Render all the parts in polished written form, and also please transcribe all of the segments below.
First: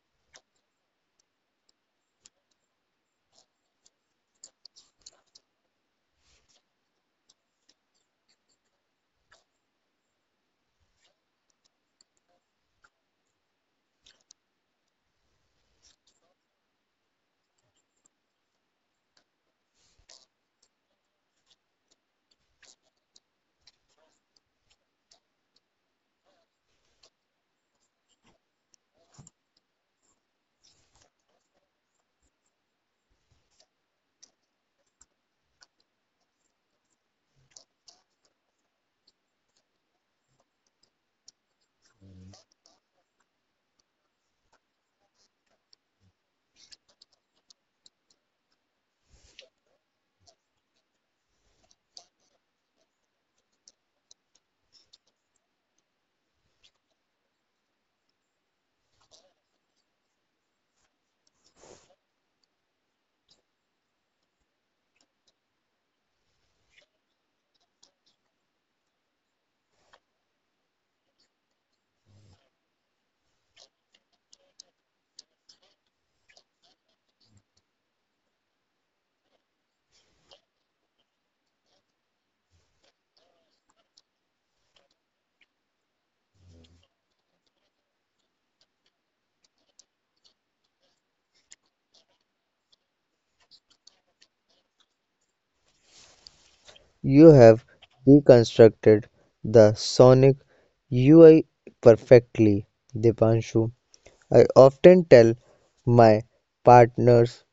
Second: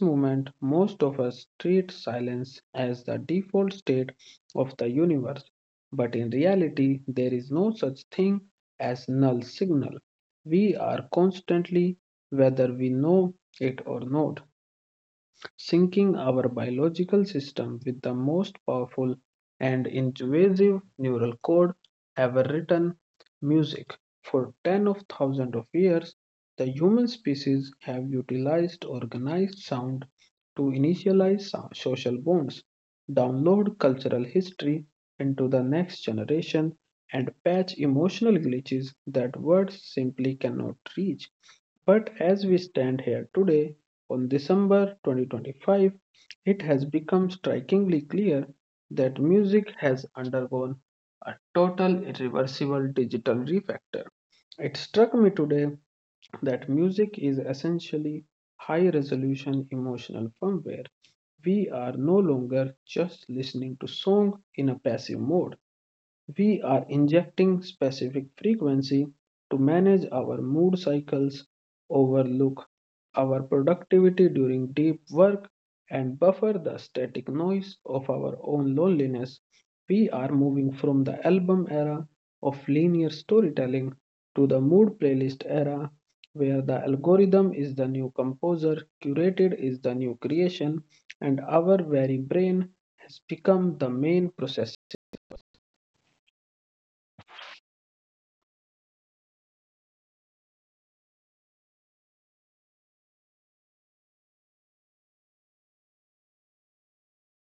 moment, most of us treat silence as the default state of the universe, but in reality, there is no such thing as null signal. We are constantly, whether we know it or not, syncing our biological system with the most powerful and invasive neural code ever written music. For ten of thousands of years, the human species have utilized organized sound to initialize social bonds, download cultural history into the next generation, and patch emotional glitches that words simply cannot reach. But as we stand here today, on December 2025, it has become strikingly clear that music has undergone a total irreversible digital refactor. It struck me today that music is essentially high resolution emotional firmware. We are no longer just listening to song in a passive mode. We are injecting specific frequency to manage our mood cycles, overlook our productivity during deep work, and buffer the static noise of our own loneliness. We are moving from the album era of linear storytelling to the mood playlist era, where the algorithm is the new composer, curated is the new creation, and our very brain has become the main processor. You have deconstructed the Sonic UI perfectly, Dipanshu. I often tell my partners,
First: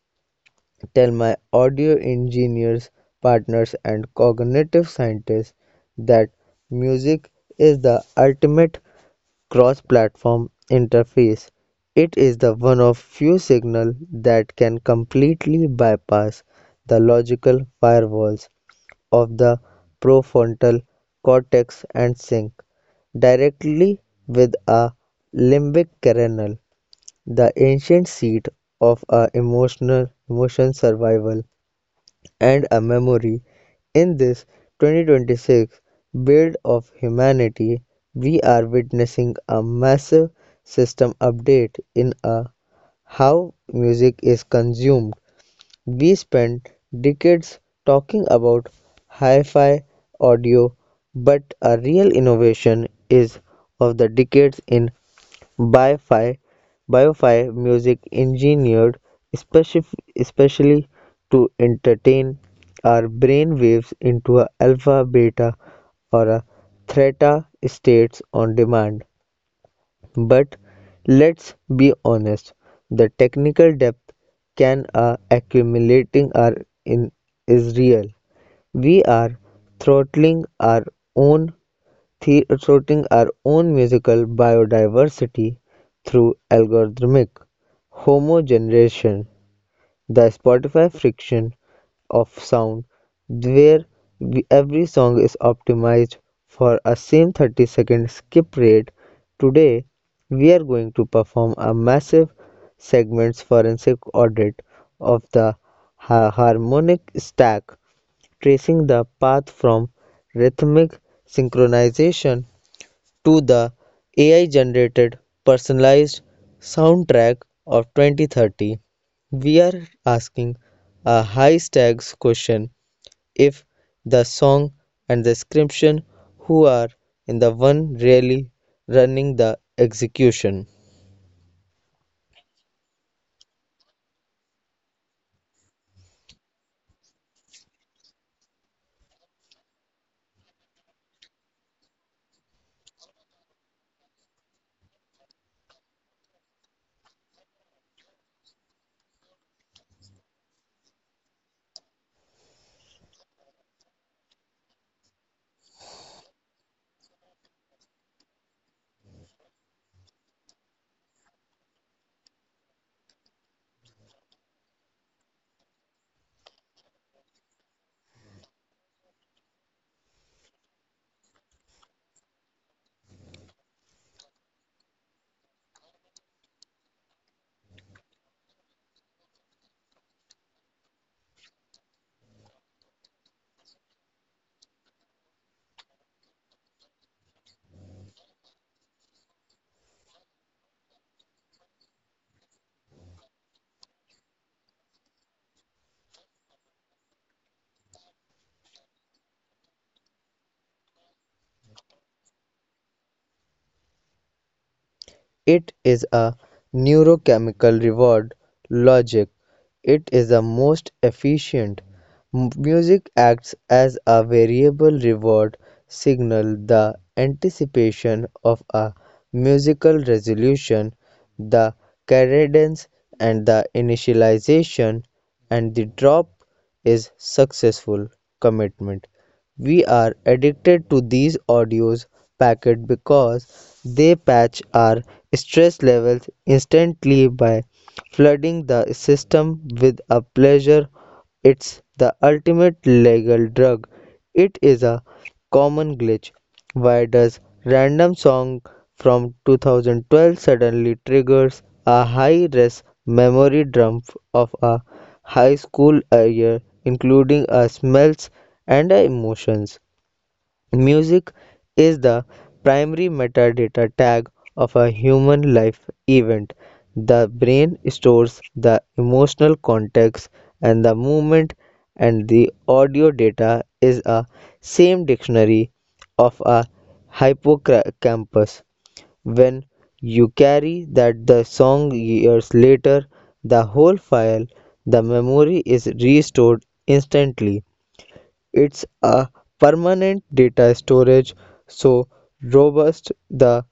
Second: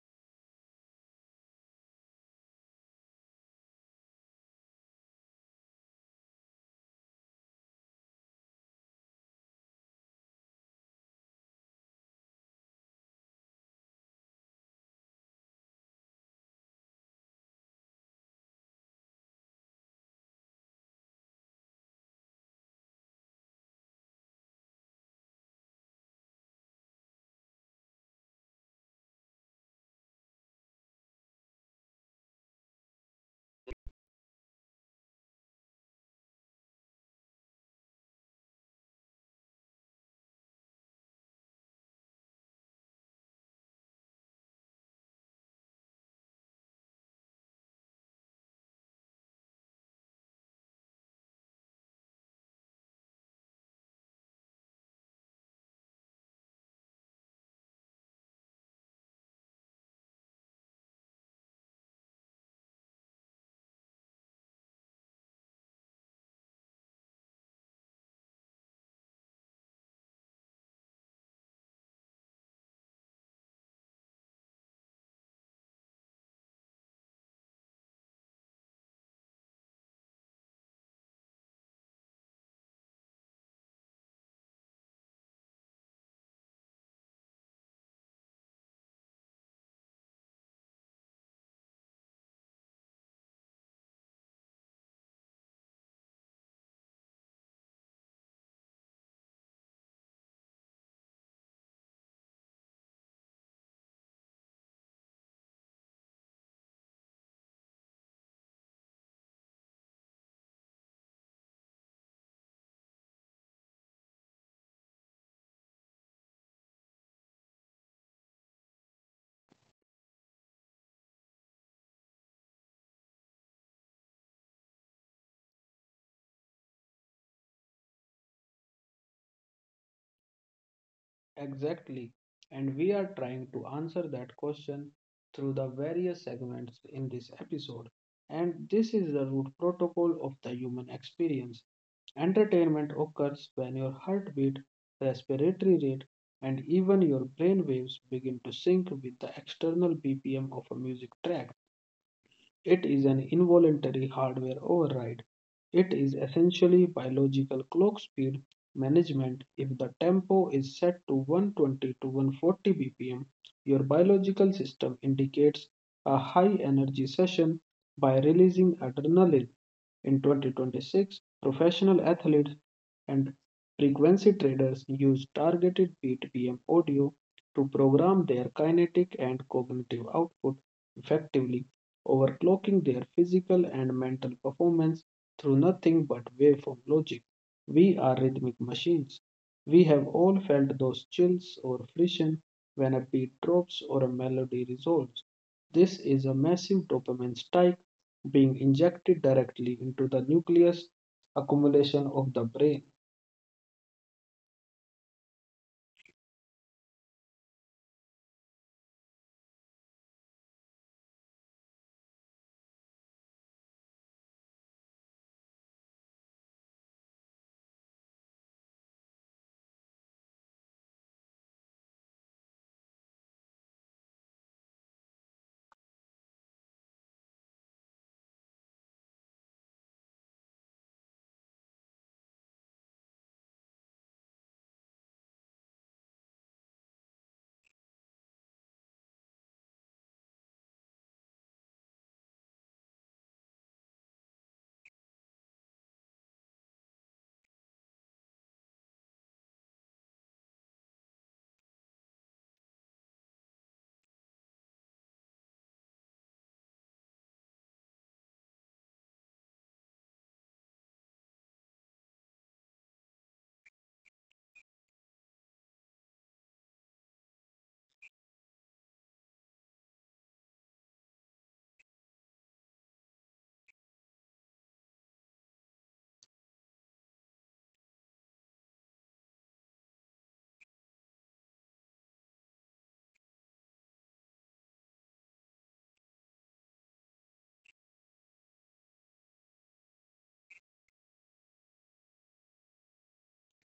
tell my audio engineers, partners, and cognitive scientists that music is the ultimate cross platform interface. It is the one of few signal that can completely bypass the logical firewalls of the prefrontal cortex and sync directly with a limbic kernel, the ancient seat of our emotion survival and a memory. In this 2026 build of humanity, we are witnessing a massive system update in a how music is consumed. We spent decades talking about hi-fi audio, but a real innovation is of the decades in bi-fi, bi-fi music engineered especially to entertain our brain waves into a alpha, beta, or a theta states on demand. But let's be honest, the technical depth can are accumulating are in is real. We are throttling own throttling our own musical biodiversity through algorithmic homogenization. The Spotify friction of sound, where every song is optimized for a same 30-second skip rate. Today, we are going to perform a massive segments forensic audit of the harmonic stack, tracing the path from rhythmic synchronization to the AI generated personalized soundtrack of 2030. We are asking a high stakes question if the song and the description who are in the one really running the execution. Exactly. And we are trying to answer that question through the various segments in this episode. And this is the root protocol of the human experience. Entertainment occurs when your heartbeat, respiratory rate, and even your brain waves begin to sync with the external BPM of a music track. It is an involuntary hardware override. It is essentially biological clock speed management. If the tempo is set to 120 to 140 BPM, your biological system indicates a high energy session by releasing adrenaline. In 2026, professional athletes and frequency traders use targeted BPM audio to program their kinetic and cognitive output, effectively overclocking their physical and mental performance through nothing but waveform logic. We are rhythmic machines. We have all felt those chills or friction when a beat drops or a melody resolves. This is a massive dopamine spike being injected directly into the nucleus accumulation of the brain. It is a neurochemical reward logic. It is the most efficient. Music acts as a variable reward signal, the anticipation of a musical resolution, the cadence and the initialization and the drop is successful commitment. We are addicted to these audios packet because they patch our stress levels instantly by flooding the system with a pleasure. It's the ultimate legal drug. It is a common glitch. Why does random song from 2012 suddenly triggers a high-res memory dump of a high school year including our smells and our emotions? Music is the primary metadata tag of a human life event. The brain stores the emotional context and the movement, and the audio data is a same dictionary of a hippocampus. When you carry that the song years later, the whole file, the memory is restored instantly. It's a permanent data storage, so robust the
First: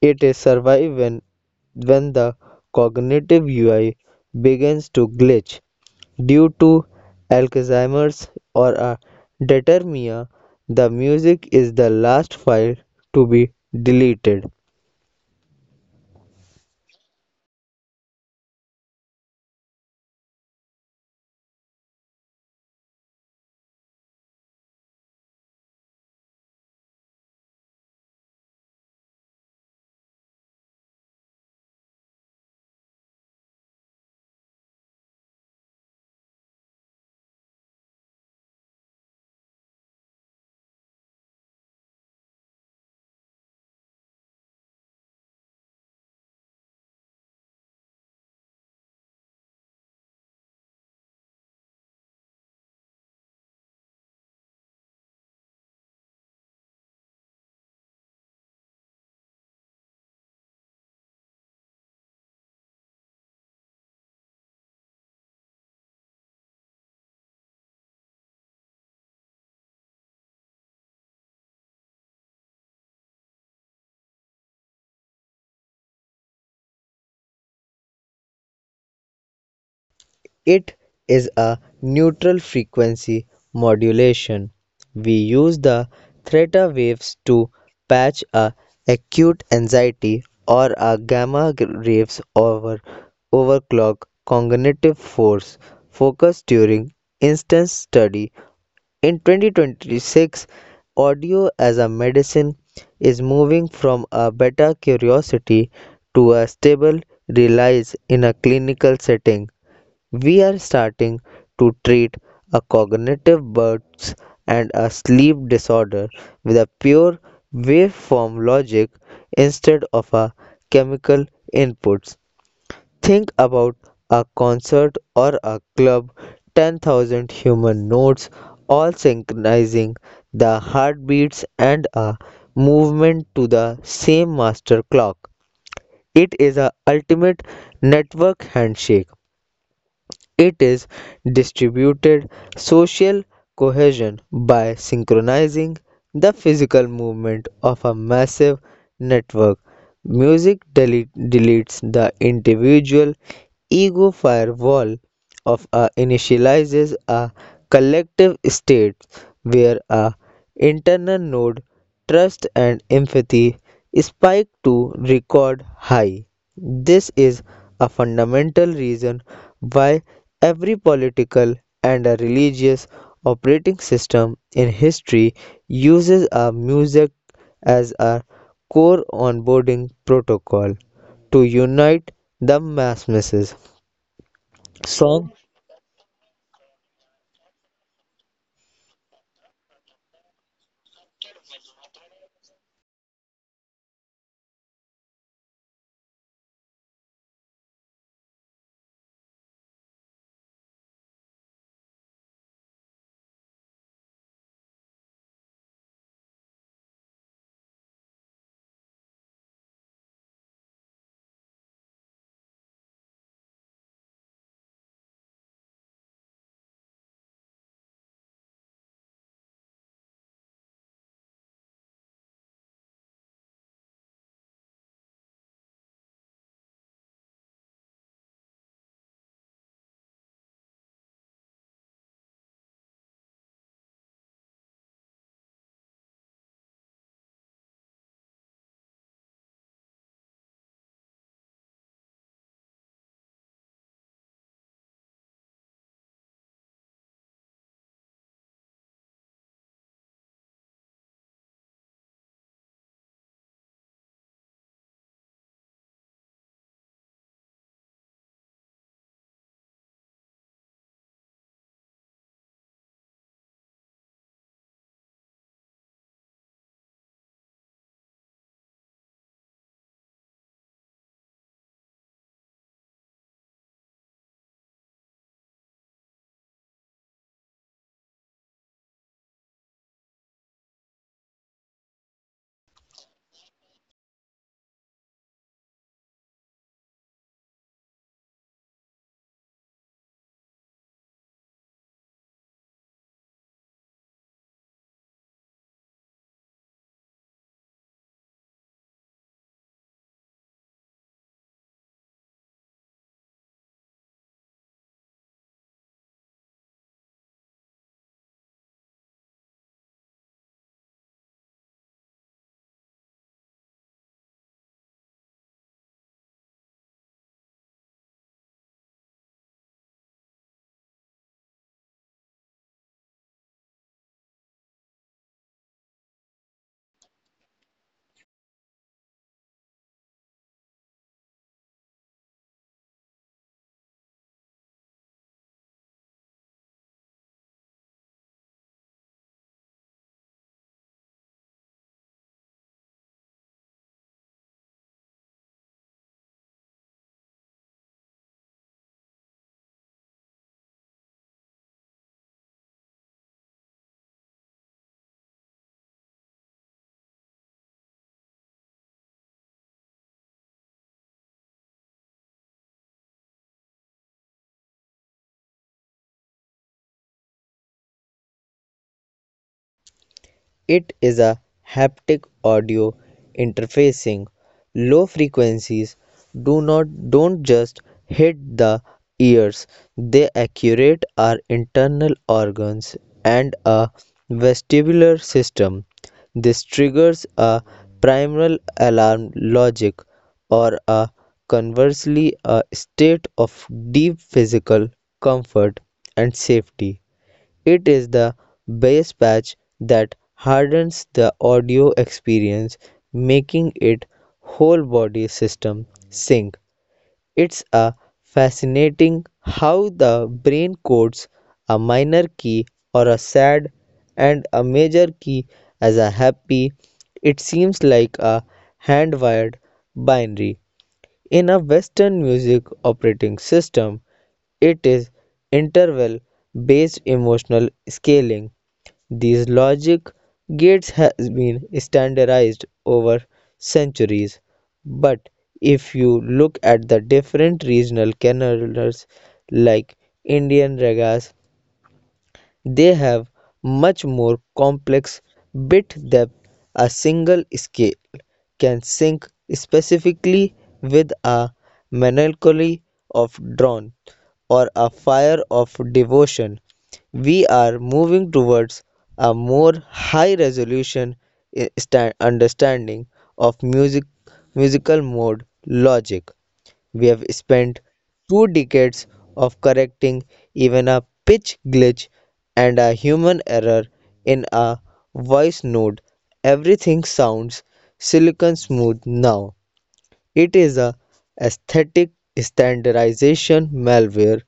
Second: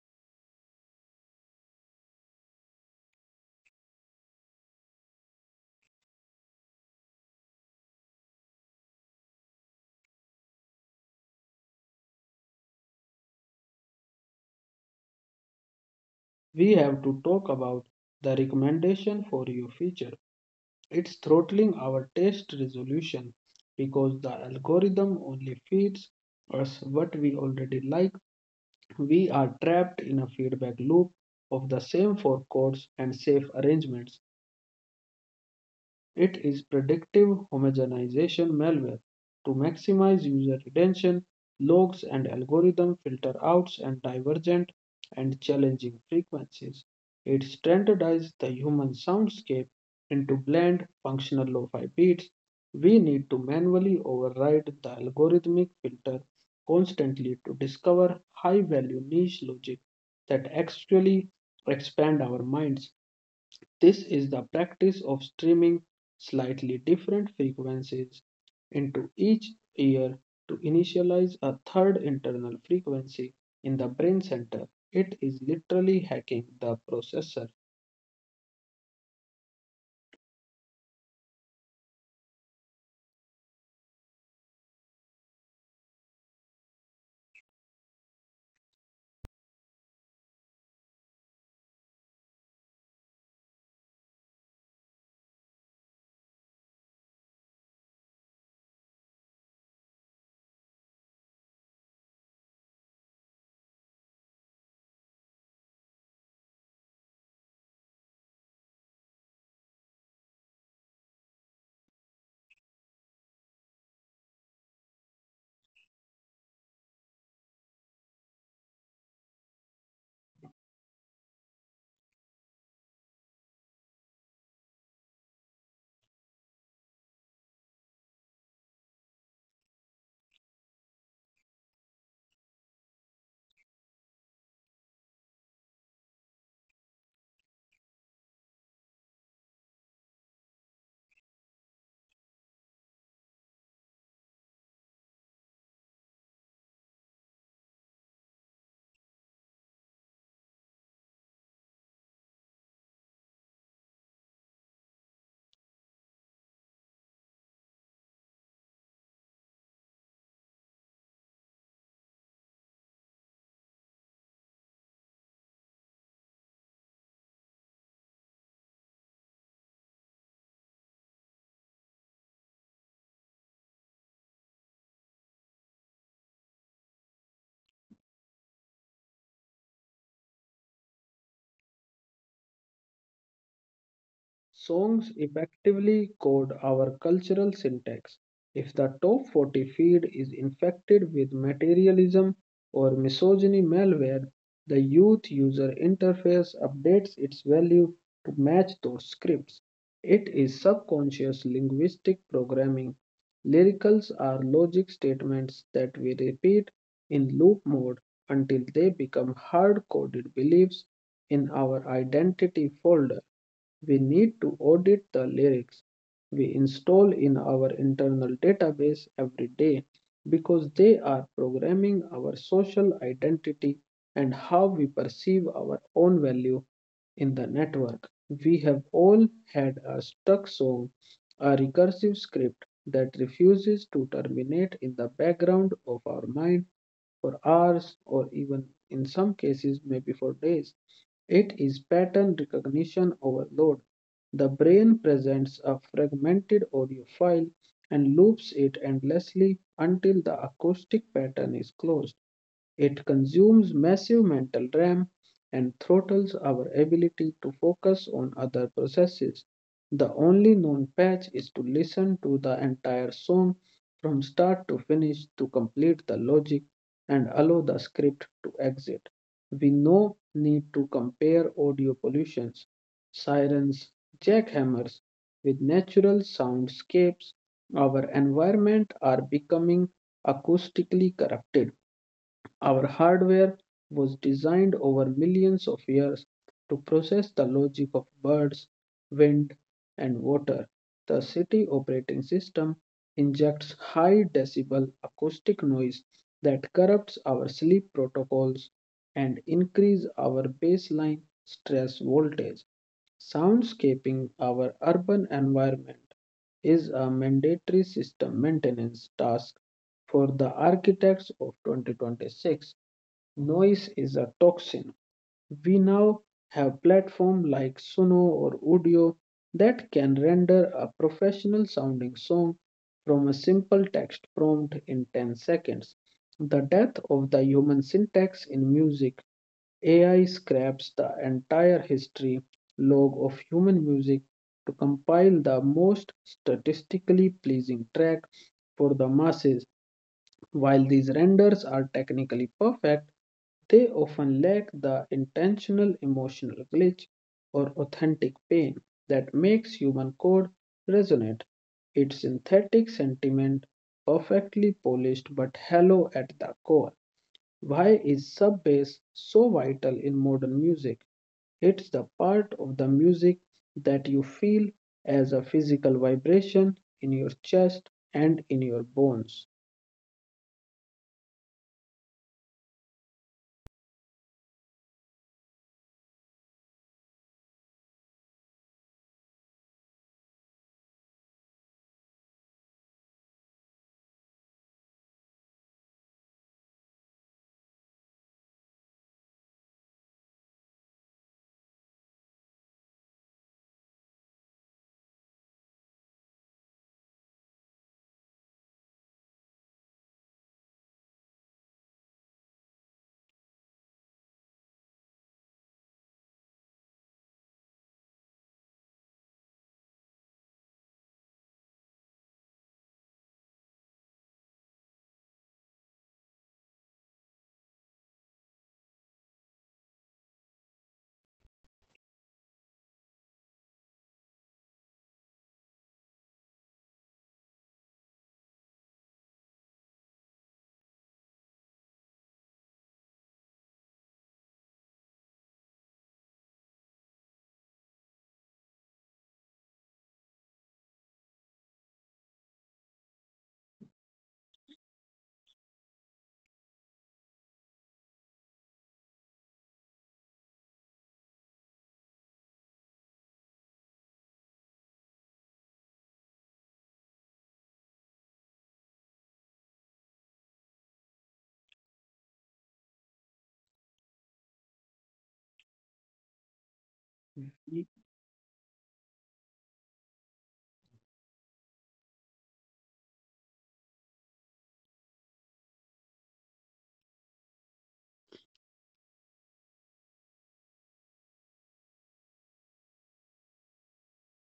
it is survive when the cognitive UI begins to glitch due to Alzheimer's or a determia. The music is the last file to be deleted. We have to talk about the recommendation for your future. It's throttling our taste resolution because the algorithm only feeds us what we already like. We are trapped in a feedback loop of the same four chords and safe arrangements. It is predictive homogenization malware to maximize user retention. Logs and algorithm filter outs and divergent and challenging frequencies. It standardizes the human soundscape into bland, functional lo-fi beats. We need to manually override the algorithmic filter constantly to discover high-value niche logic that actually expand our minds. This is the practice of streaming slightly different frequencies into each ear to initialize a third internal frequency in the brain center. It is literally hacking the processor. It is a neutral frequency modulation. We use the theta waves to patch a acute anxiety or a gamma waves overclock cognitive force focus during instance study. In 2026, audio as a medicine is moving from a beta curiosity to a stable reliance in a clinical setting. We are starting to treat a cognitive burst and a sleep disorder with a pure waveform logic instead of a chemical inputs. Think about a concert or a club, 10,000 human notes all synchronizing the heartbeats and a movement to the same master clock. It is a ultimate network handshake. It is distributed social cohesion by synchronizing the physical movement of a massive network. Deletes the individual ego firewall of a initializes a collective state where a internal node trust and empathy spiked to record high. This is a fundamental reason why every political and a religious operating system in history uses a music as a core onboarding protocol to unite the masses. Songs Song. effectively code our cultural syntax. If the top 40 feed is infected with materialism or misogyny malware, the youth user interface updates its value to match those scripts. It is subconscious linguistic programming. Lyricals are logic statements that we repeat in loop mode until they become hard coded beliefs in our identity folder. We need to audit the lyrics we install in our internal database every day because they are programming our social identity and how we perceive our own value in the network. We have all had a stuck song, a recursive script that refuses to terminate in the background of our mind for hours or even in some cases maybe for days. It is pattern recognition overload. The brain presents a fragmented audio file and loops it endlessly until the acoustic pattern is closed. It consumes massive mental RAM and throttles our ability to focus on other processes. The only known patch is to listen to the entire song from start to finish to complete the logic and allow the script to exit. We no need to compare audio pollutions, sirens, jackhammers with natural soundscapes. Our environment are becoming acoustically corrupted. Our hardware was designed over millions of years to process the logic of birds, wind, and water. The city operating system injects high decibel acoustic noise that corrupts our sleep protocols and increase our baseline stress voltage, soundscaping our urban environment is a mandatory system maintenance task for the architects of 2026. Noise is a toxin. We now have platforms like Suno or Udio that can render a professional sounding song from a simple text prompt in 10 seconds. The death of the human syntax in music AI scraps the entire history log of human music to compile the most statistically pleasing track for the masses. While these renders are technically perfect, they often lack the intentional emotional glitch or authentic pain that makes human code resonate. Its synthetic sentiment, perfectly polished but hollow at the core. Why is sub bass so vital in modern music? It's the part of the music that you feel as a physical vibration in your chest and in your bones. It is a haptic audio interfacing. Low frequencies do not don't just hit the ears, they accurate our internal organs and a vestibular system. This triggers a primal alarm logic or a conversely a state of deep physical comfort and safety. It is the bass patch that hardens the audio experience, making it whole body system sync. It's a fascinating how the brain codes a minor key or a sad and a major key as a happy. It seems like a hand wired binary. In a Western music operating system, it is interval-based emotional scaling. These logic gates has been standardized over centuries, but if you look at the different regional canals like Indian ragas, they have much more complex bit depth. A single scale can sync specifically with a melancholy of dawn or a fire of devotion. We are moving towards a more high resolution understanding of musical mode logic. We have We spent 2 decades of correcting even a pitch glitch and a human error in a voice note. Everything sounds silicon smooth now. It is a aesthetic standardization malware.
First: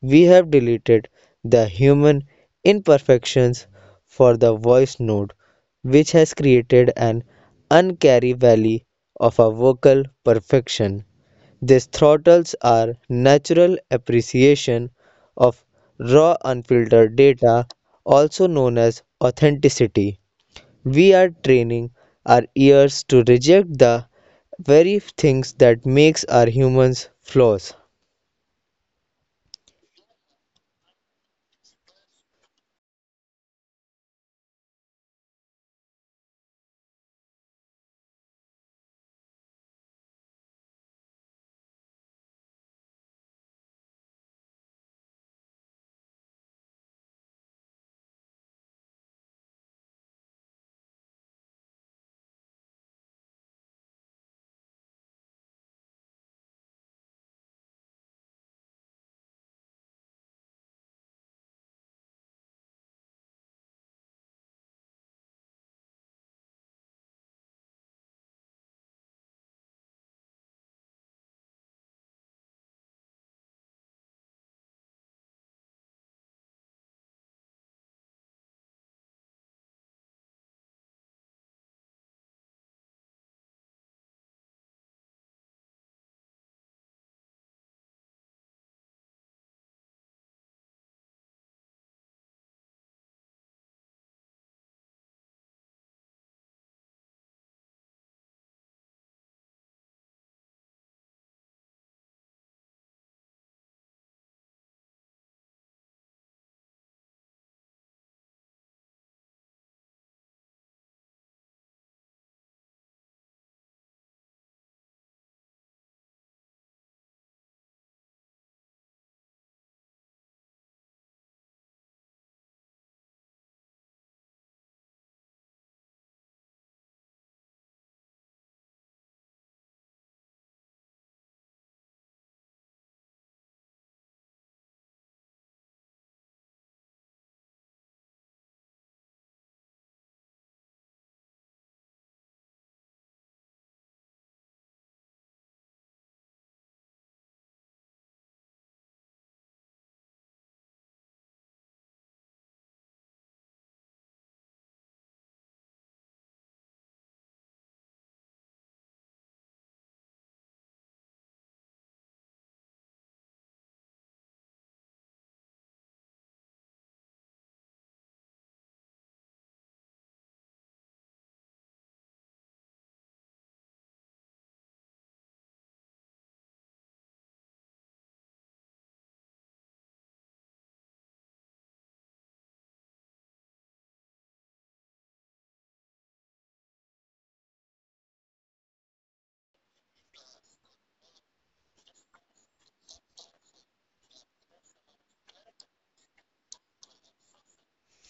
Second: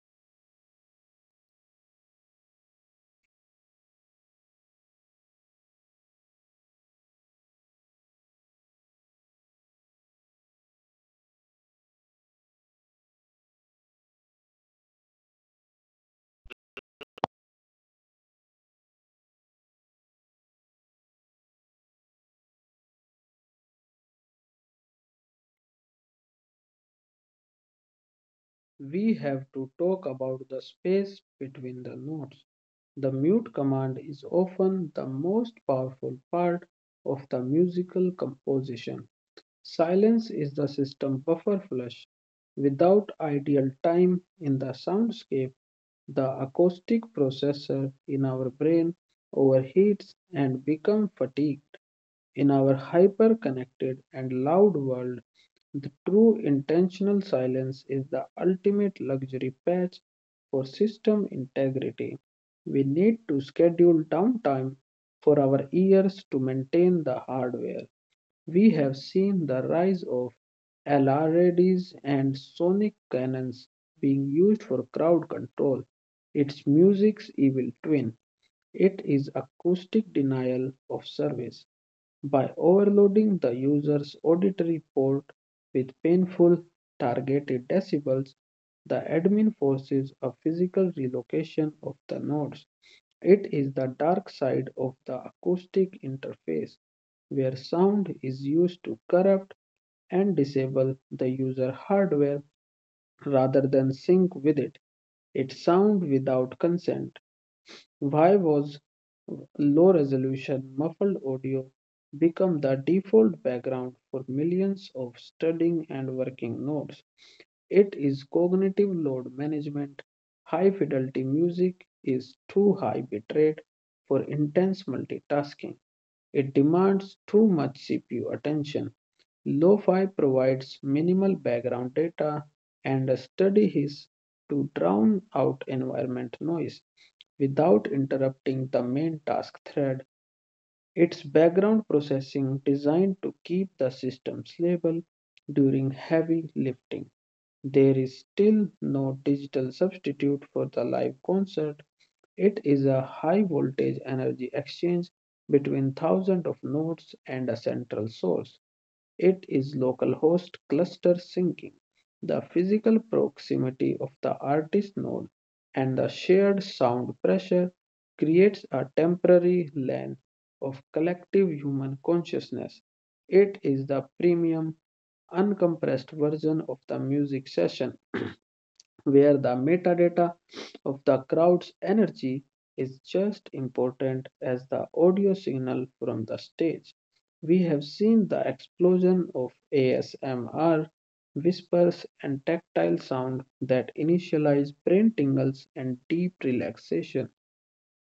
We have deleted the human imperfections for the voice node, which has created an uncanny valley of a vocal perfection. This throttles our natural appreciation of raw unfiltered data, also known as authenticity. We are training our ears to reject the very things that makes our humans flaws. we have to talk about the space between the notes. The mute command is often the most powerful part of the musical composition. Silence is the system buffer flush. Without ideal time in the soundscape, the acoustic processor in our brain overheats and becomes fatigued. In our hyper-connected and loud world, the true intentional silence is the ultimate luxury patch for system integrity. We need to schedule downtime for our ears to maintain the hardware. We have seen the rise of LRADs and sonic cannons being used for crowd control. It's music's evil twin. It is acoustic denial of service by overloading the user's auditory port with painful, targeted decibels, the admin forces a physical relocation of the nodes. It is the dark side of the acoustic interface, where sound is used to corrupt and disable the user hardware rather than sync with it. It's sound without consent. Why was low resolution muffled audio become the default background for millions of studying and working nodes? It is cognitive load management. High fidelity music is too high bitrate for intense multitasking. It demands too much CPU attention. Lo-fi provides minimal background data and a study is to drown out environment noise without interrupting the main task thread. It's background processing designed to keep the system stable during heavy lifting. There is still no digital substitute for the live concert. It is a high voltage energy exchange between thousands of nodes and a central source. It is localhost cluster syncing. The physical proximity of the artist node and the shared sound pressure creates a temporary land of collective human consciousness. It is the premium, uncompressed version of the music session where the metadata of the crowd's energy is just important as the audio signal from the stage. We have seen the explosion of ASMR, whispers, and tactile sound that initialize brain tingles and deep relaxation.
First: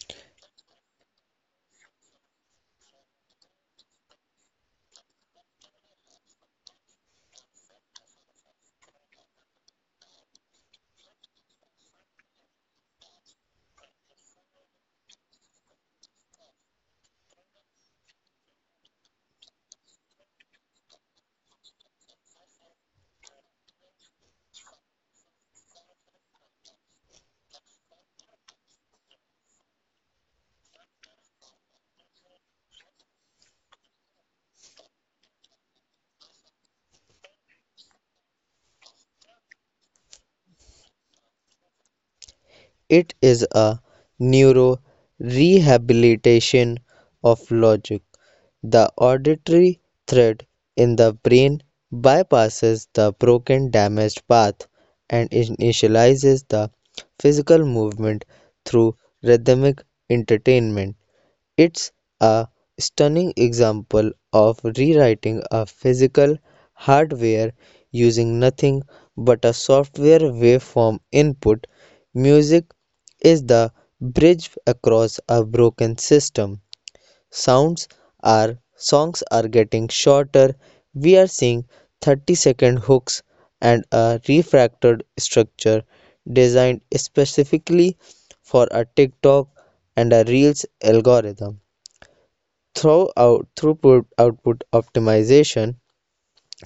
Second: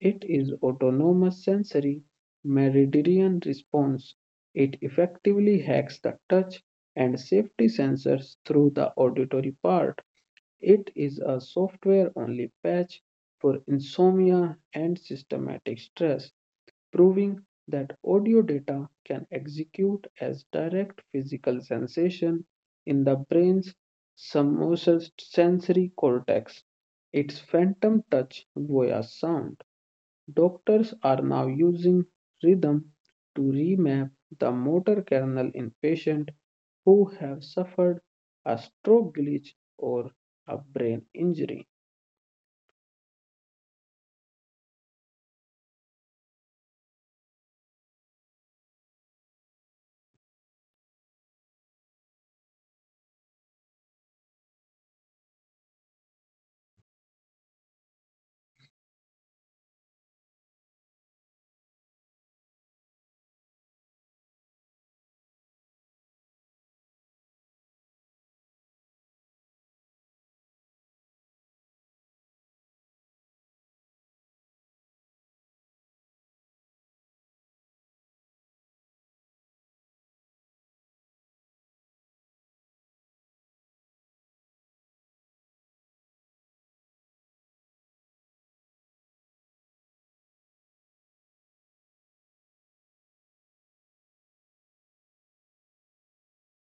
It is autonomous sensory meridian response. It effectively hacks the touch and safety sensors through the auditory part. It is a software only patch for insomnia and systematic stress, proving that audio data can execute as direct physical sensation in the brain's somatosensory cortex. It's phantom touch via sound. Doctors are now using rhythm to remap the motor kernel in patients who have suffered a stroke glitch or a brain injury. It is a neuro rehabilitation of logic. The auditory thread in the brain bypasses the broken damaged path and initializes the physical movement through rhythmic entertainment. It's a stunning example of rewriting a physical hardware using nothing but a software waveform input. Music is the bridge across a broken system. Sounds are songs are getting shorter. We are seeing 30-second hooks and a refracted structure designed specifically for a TikTok and a Reels algorithm. Throughput output optimization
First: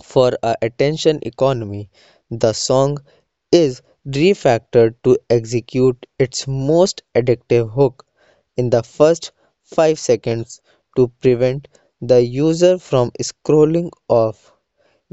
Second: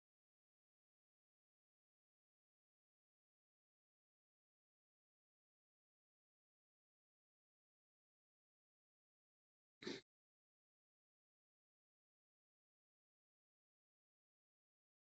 for a attention economy, the song is refactored to execute its most addictive hook in the first 5 seconds to prevent the user from scrolling off.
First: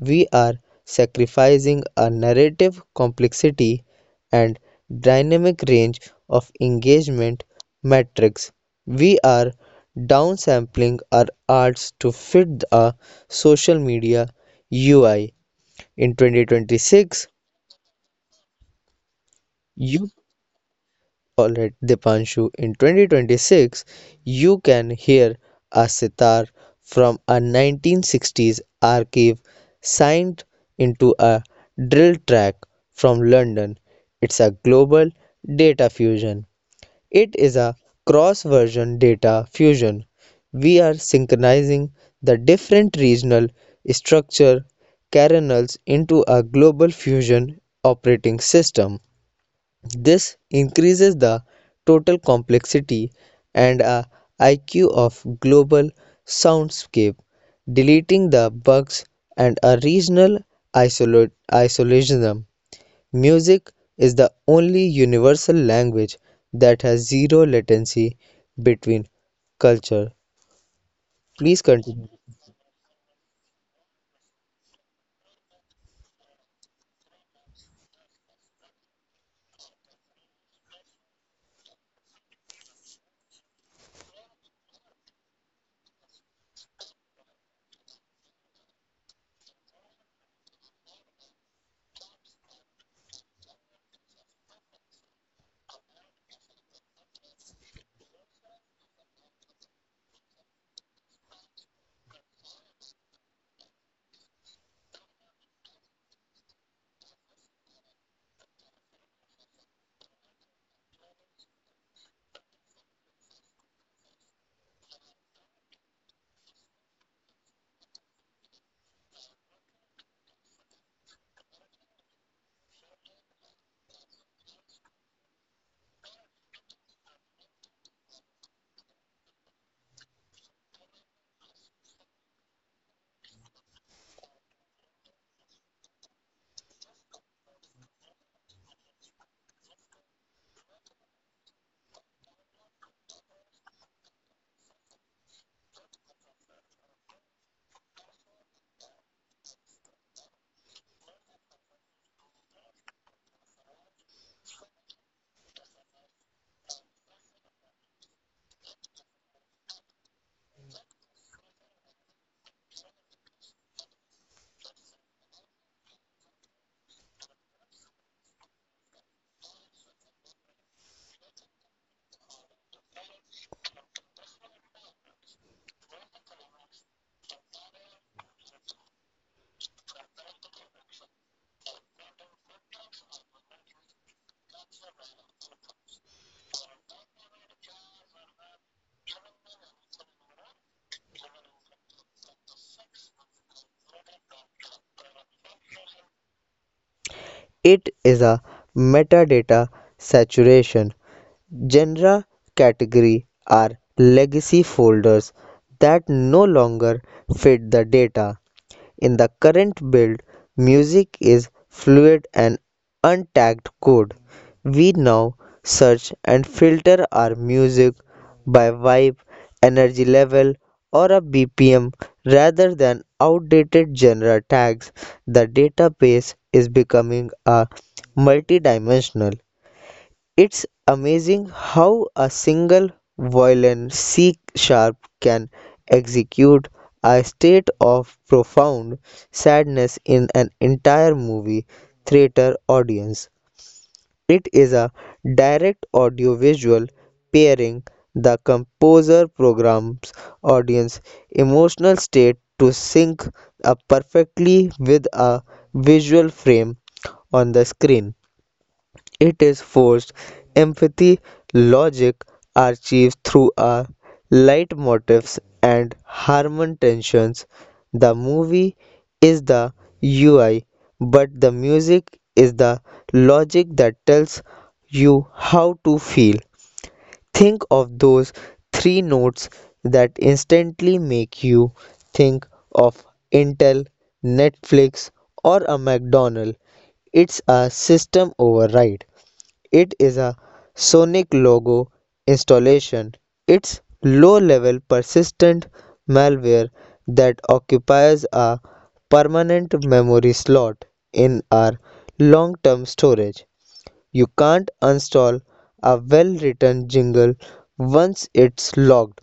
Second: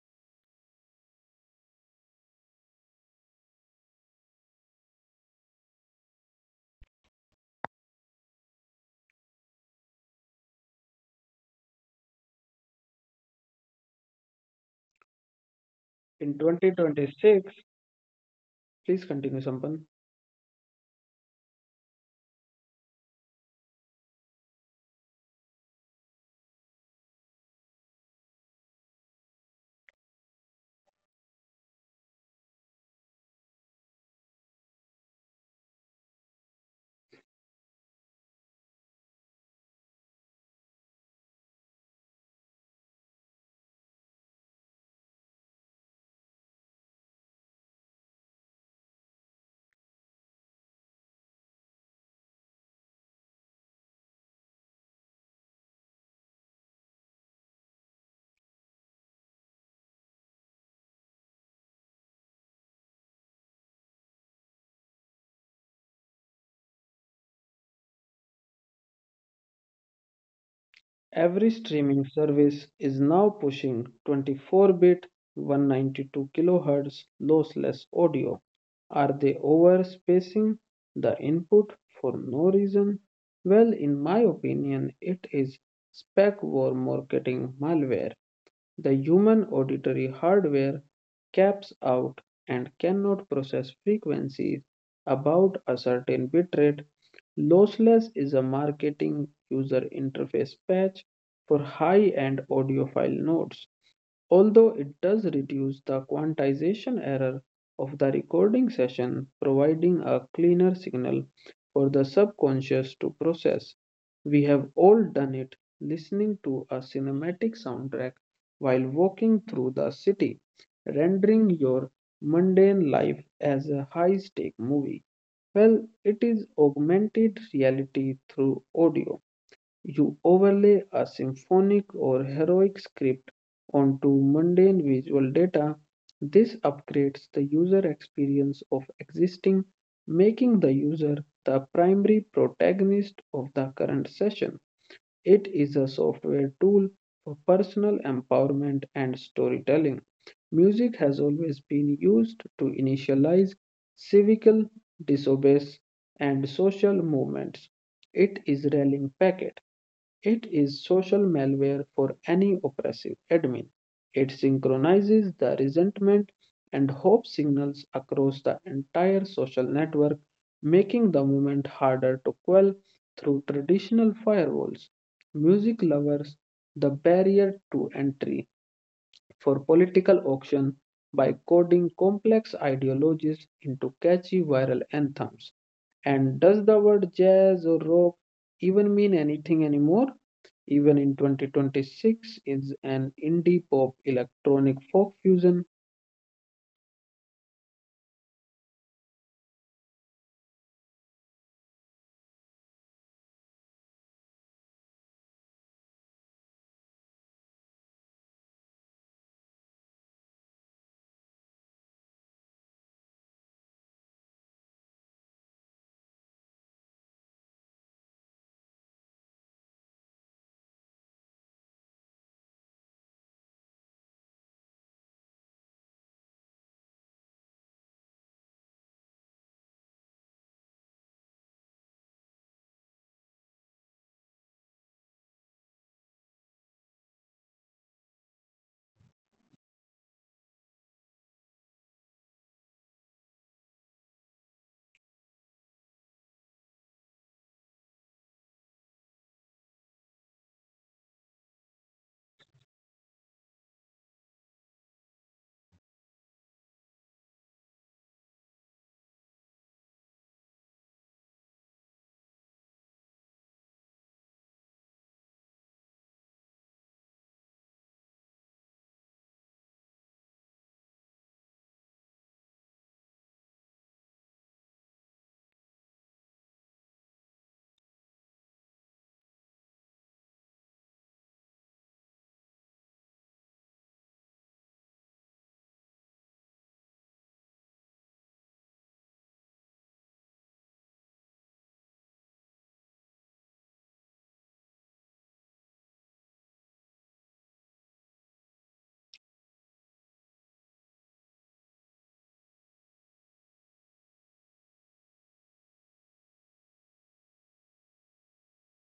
We are sacrificing a narrative complexity and dynamic range of engagement metrics. We are downsampling our arts to fit a social media UI. In In 2026, 2026, please continue, Sampan. alright, Dipanshu, in 2026, you can hear a sitar from a 1960s archive signed into a drill track from London. It's a global data fusion. It is a cross version data fusion. We are synchronizing the different regional structure kernels into a global fusion operating system. This increases the total complexity and IQ of global soundscape, deleting the bugs and a regional isolationism. Music is the only universal language that has zero latency between culture. Please Every continue. streaming service is now pushing 24-bit 192 kHz lossless audio. Are they overspacing the input for no reason? Well, in my opinion, it is spec war marketing malware. The human auditory hardware caps out and cannot process frequencies above a certain bitrate. Lossless is a marketing user interface patch for high-end audiophile file nodes. Although it does reduce the quantization error of the recording session, providing a cleaner signal for the subconscious to process. We have all done it listening to a cinematic soundtrack while walking through the city, rendering your mundane life as a high stake movie. Well, it is augmented reality through audio. You overlay a symphonic or heroic script onto mundane visual data. This upgrades the user experience of existing, making the user the primary protagonist of the current session. It is a software tool for personal empowerment and storytelling. Music has always been used to initialize civic disobedience and social movements. It is rallying packet. It is social malware for any oppressive admin. It synchronizes the resentment and hope signals across the entire social network, making the movement harder to quell through traditional firewalls. Music lovers, the barrier to entry for political auction by coding complex ideologies into catchy viral anthems. And does the word jazz or rock even mean anything anymore? Even in 2026, is an indie pop electronic folk fusion. It is a metadata saturation. Genre category are legacy folders that no longer fit the data. In the current build, music is fluid and untagged code. We now search and filter our music by vibe, energy level, or a BPM rather than outdated genre tags. The database is becoming a multidimensional. It's amazing how a single violin C sharp can execute a state of profound sadness in an entire movie theater audience. It is a direct audiovisual pairing. The composer programs audience emotional state to sync up perfectly with a visual frame on the screen. It is forced empathy logic are achieved through a light motifs and harmon tensions. The movie is the UI, but the music is the logic that tells you how to feel. Think of those three notes that instantly make you think of Intel, Netflix, or a McDonald's. It's a system override. It is a sonic logo installation. It's low-level persistent malware that occupies a permanent memory slot in our long-term storage. You can't uninstall a well-written jingle once it's logged.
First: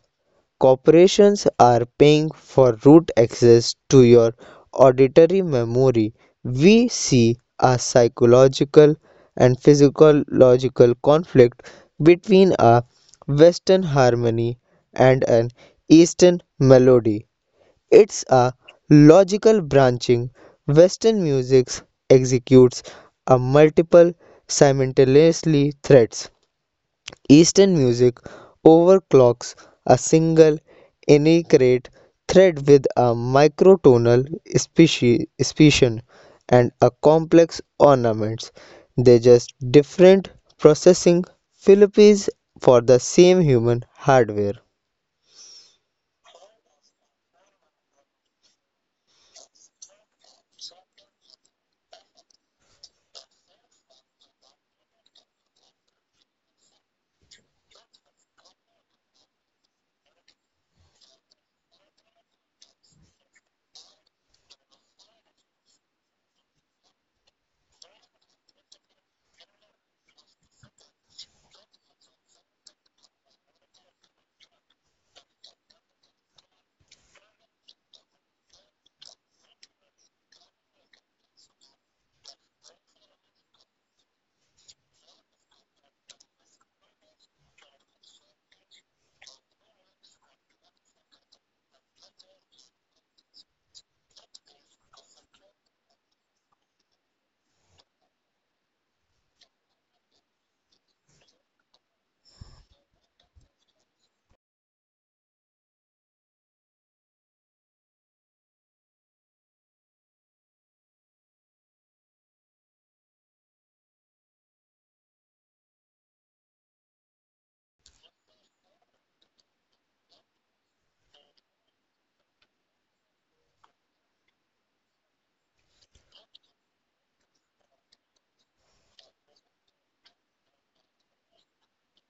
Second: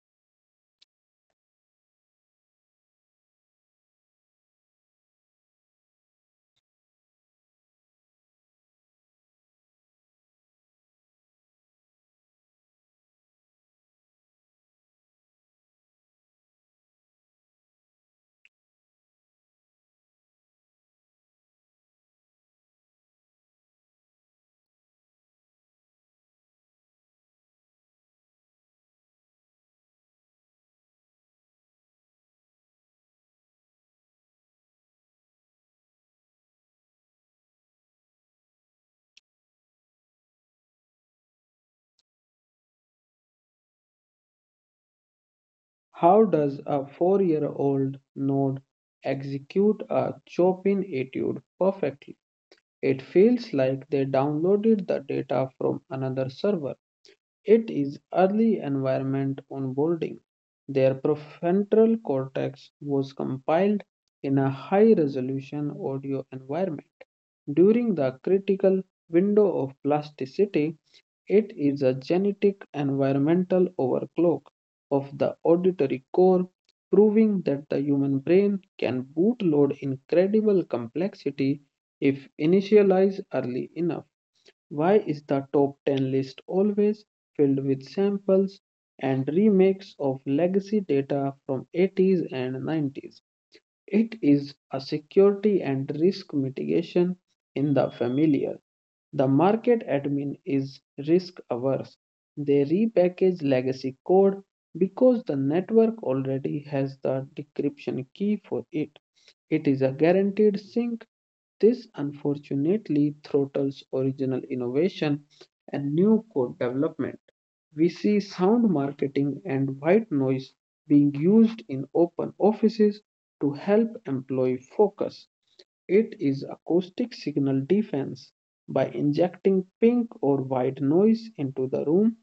Corporations are paying for root access to your auditory memory. We see a psychological and physiological conflict between a Western harmony and an Eastern melody. It's a logical branching. Western music executes a multiple simultaneously threads. Eastern music overclocks a single inaccurate thread with a microtonal speciation and a complex ornaments. They just different processing philosophies for the same human hardware. How does a 4 year old node execute a Chopin etude perfectly? It feels like they downloaded the data from another server. It is early environment onboarding. Their prefrontal cortex was compiled in a high resolution audio environment. During the critical window of plasticity, it is a genetic environmental overclock of the auditory core, proving that the human brain can bootload incredible complexity if initialized early enough. Why is the top 10 list always filled with samples and remakes of legacy data from 80s and 90s? It is a security and risk mitigation in the familiar. The market admin is risk averse. They repackage legacy code because the network already has the decryption key for it. It is a guaranteed sync. This unfortunately throttles original innovation and new code development. We see sound marketing and white noise being used in open offices to help employee focus. It is acoustic signal defense. By injecting pink or white noise into the room,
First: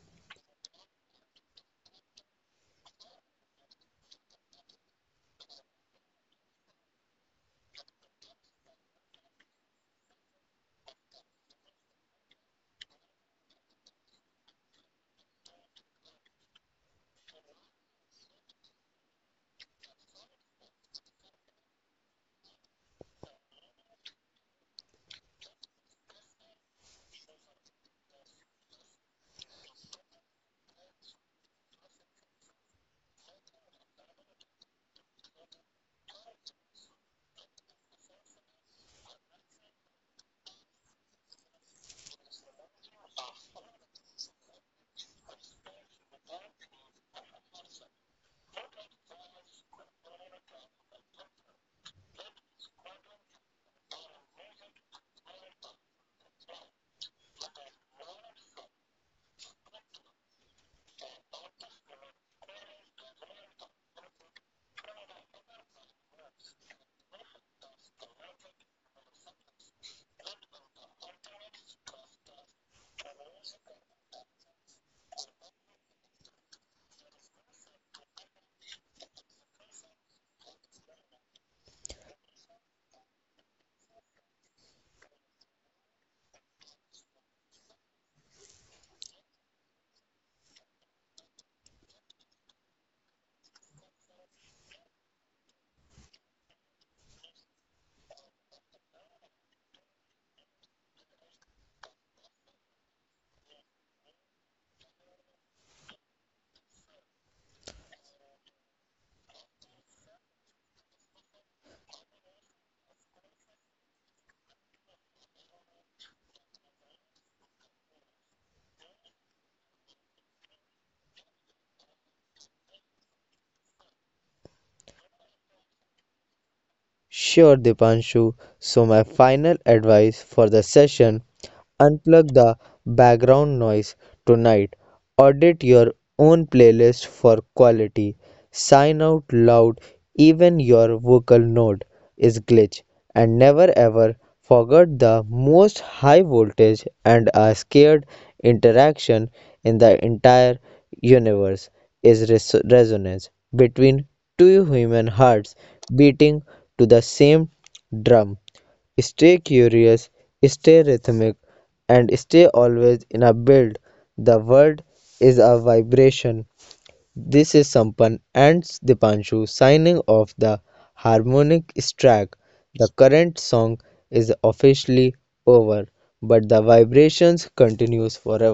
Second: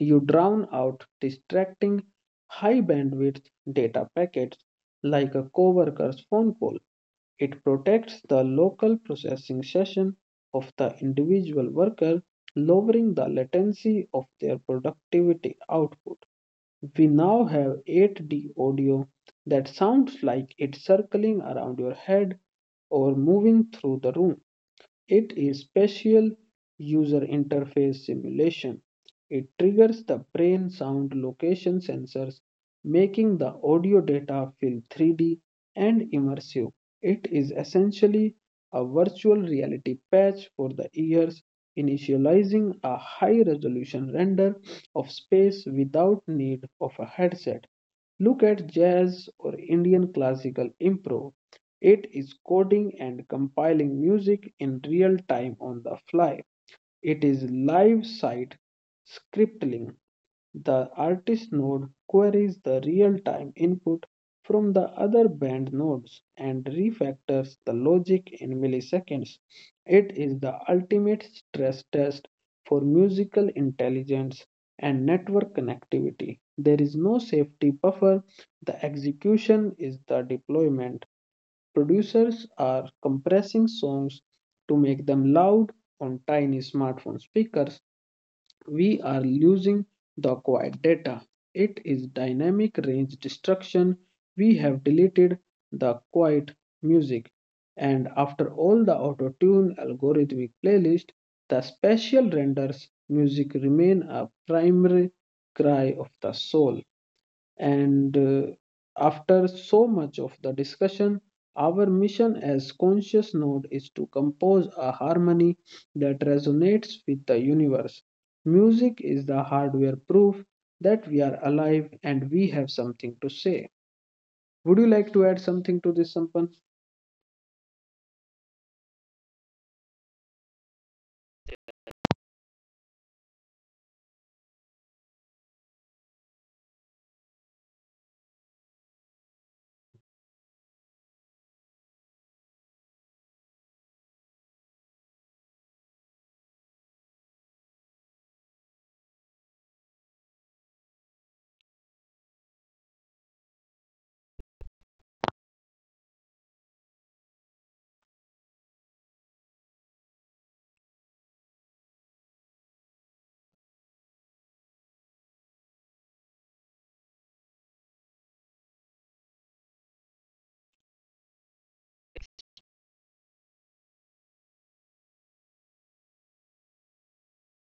you drown out distracting high bandwidth data packets like a coworker's phone call. It protects the local processing session of the individual worker, lowering the latency of their productivity output. We now have 8D audio that sounds like it's circling around your head or moving through the room. It is spatial user interface simulation. It triggers the brain sound location sensors, making the audio data feel 3D and immersive. It is essentially a virtual reality patch for the ears, initializing a high resolution render of space without need of a headset. Look at jazz or Indian classical improv. It is coding and compiling music in real time on the fly. It is live site scripting. The artist node queries the real-time input from the other band nodes and refactors the logic in milliseconds. It is the ultimate stress test for musical intelligence and network connectivity. There is no safety buffer. The execution is the deployment. Producers are compressing songs to make them loud on tiny smartphone speakers, we are losing the quiet data. It is dynamic range destruction. We have deleted the quiet music. And after all the auto-tune algorithmic playlist, the spatial renders music remain a primary cry of the soul. And after so much of the discussion, our mission as conscious node is to compose a harmony that resonates with the universe. Music is the hardware proof that we are alive and we have something to say. Would you like to add something to this, Sampan? Sure, Dipanshu. So, my final advice for the session: unplug the background noise tonight. Audit your own playlist for quality. Sign out loud, even your vocal note is glitch, and never ever forget the most high voltage and a scared interaction in the entire universe is resonance between two human hearts beating to the same drum. Stay curious, stay rhythmic, and stay always in a build. The world is a vibration. This is Sampan and Dipanshu signing off the harmonic track. The current song is officially over, but the vibrations continues forever.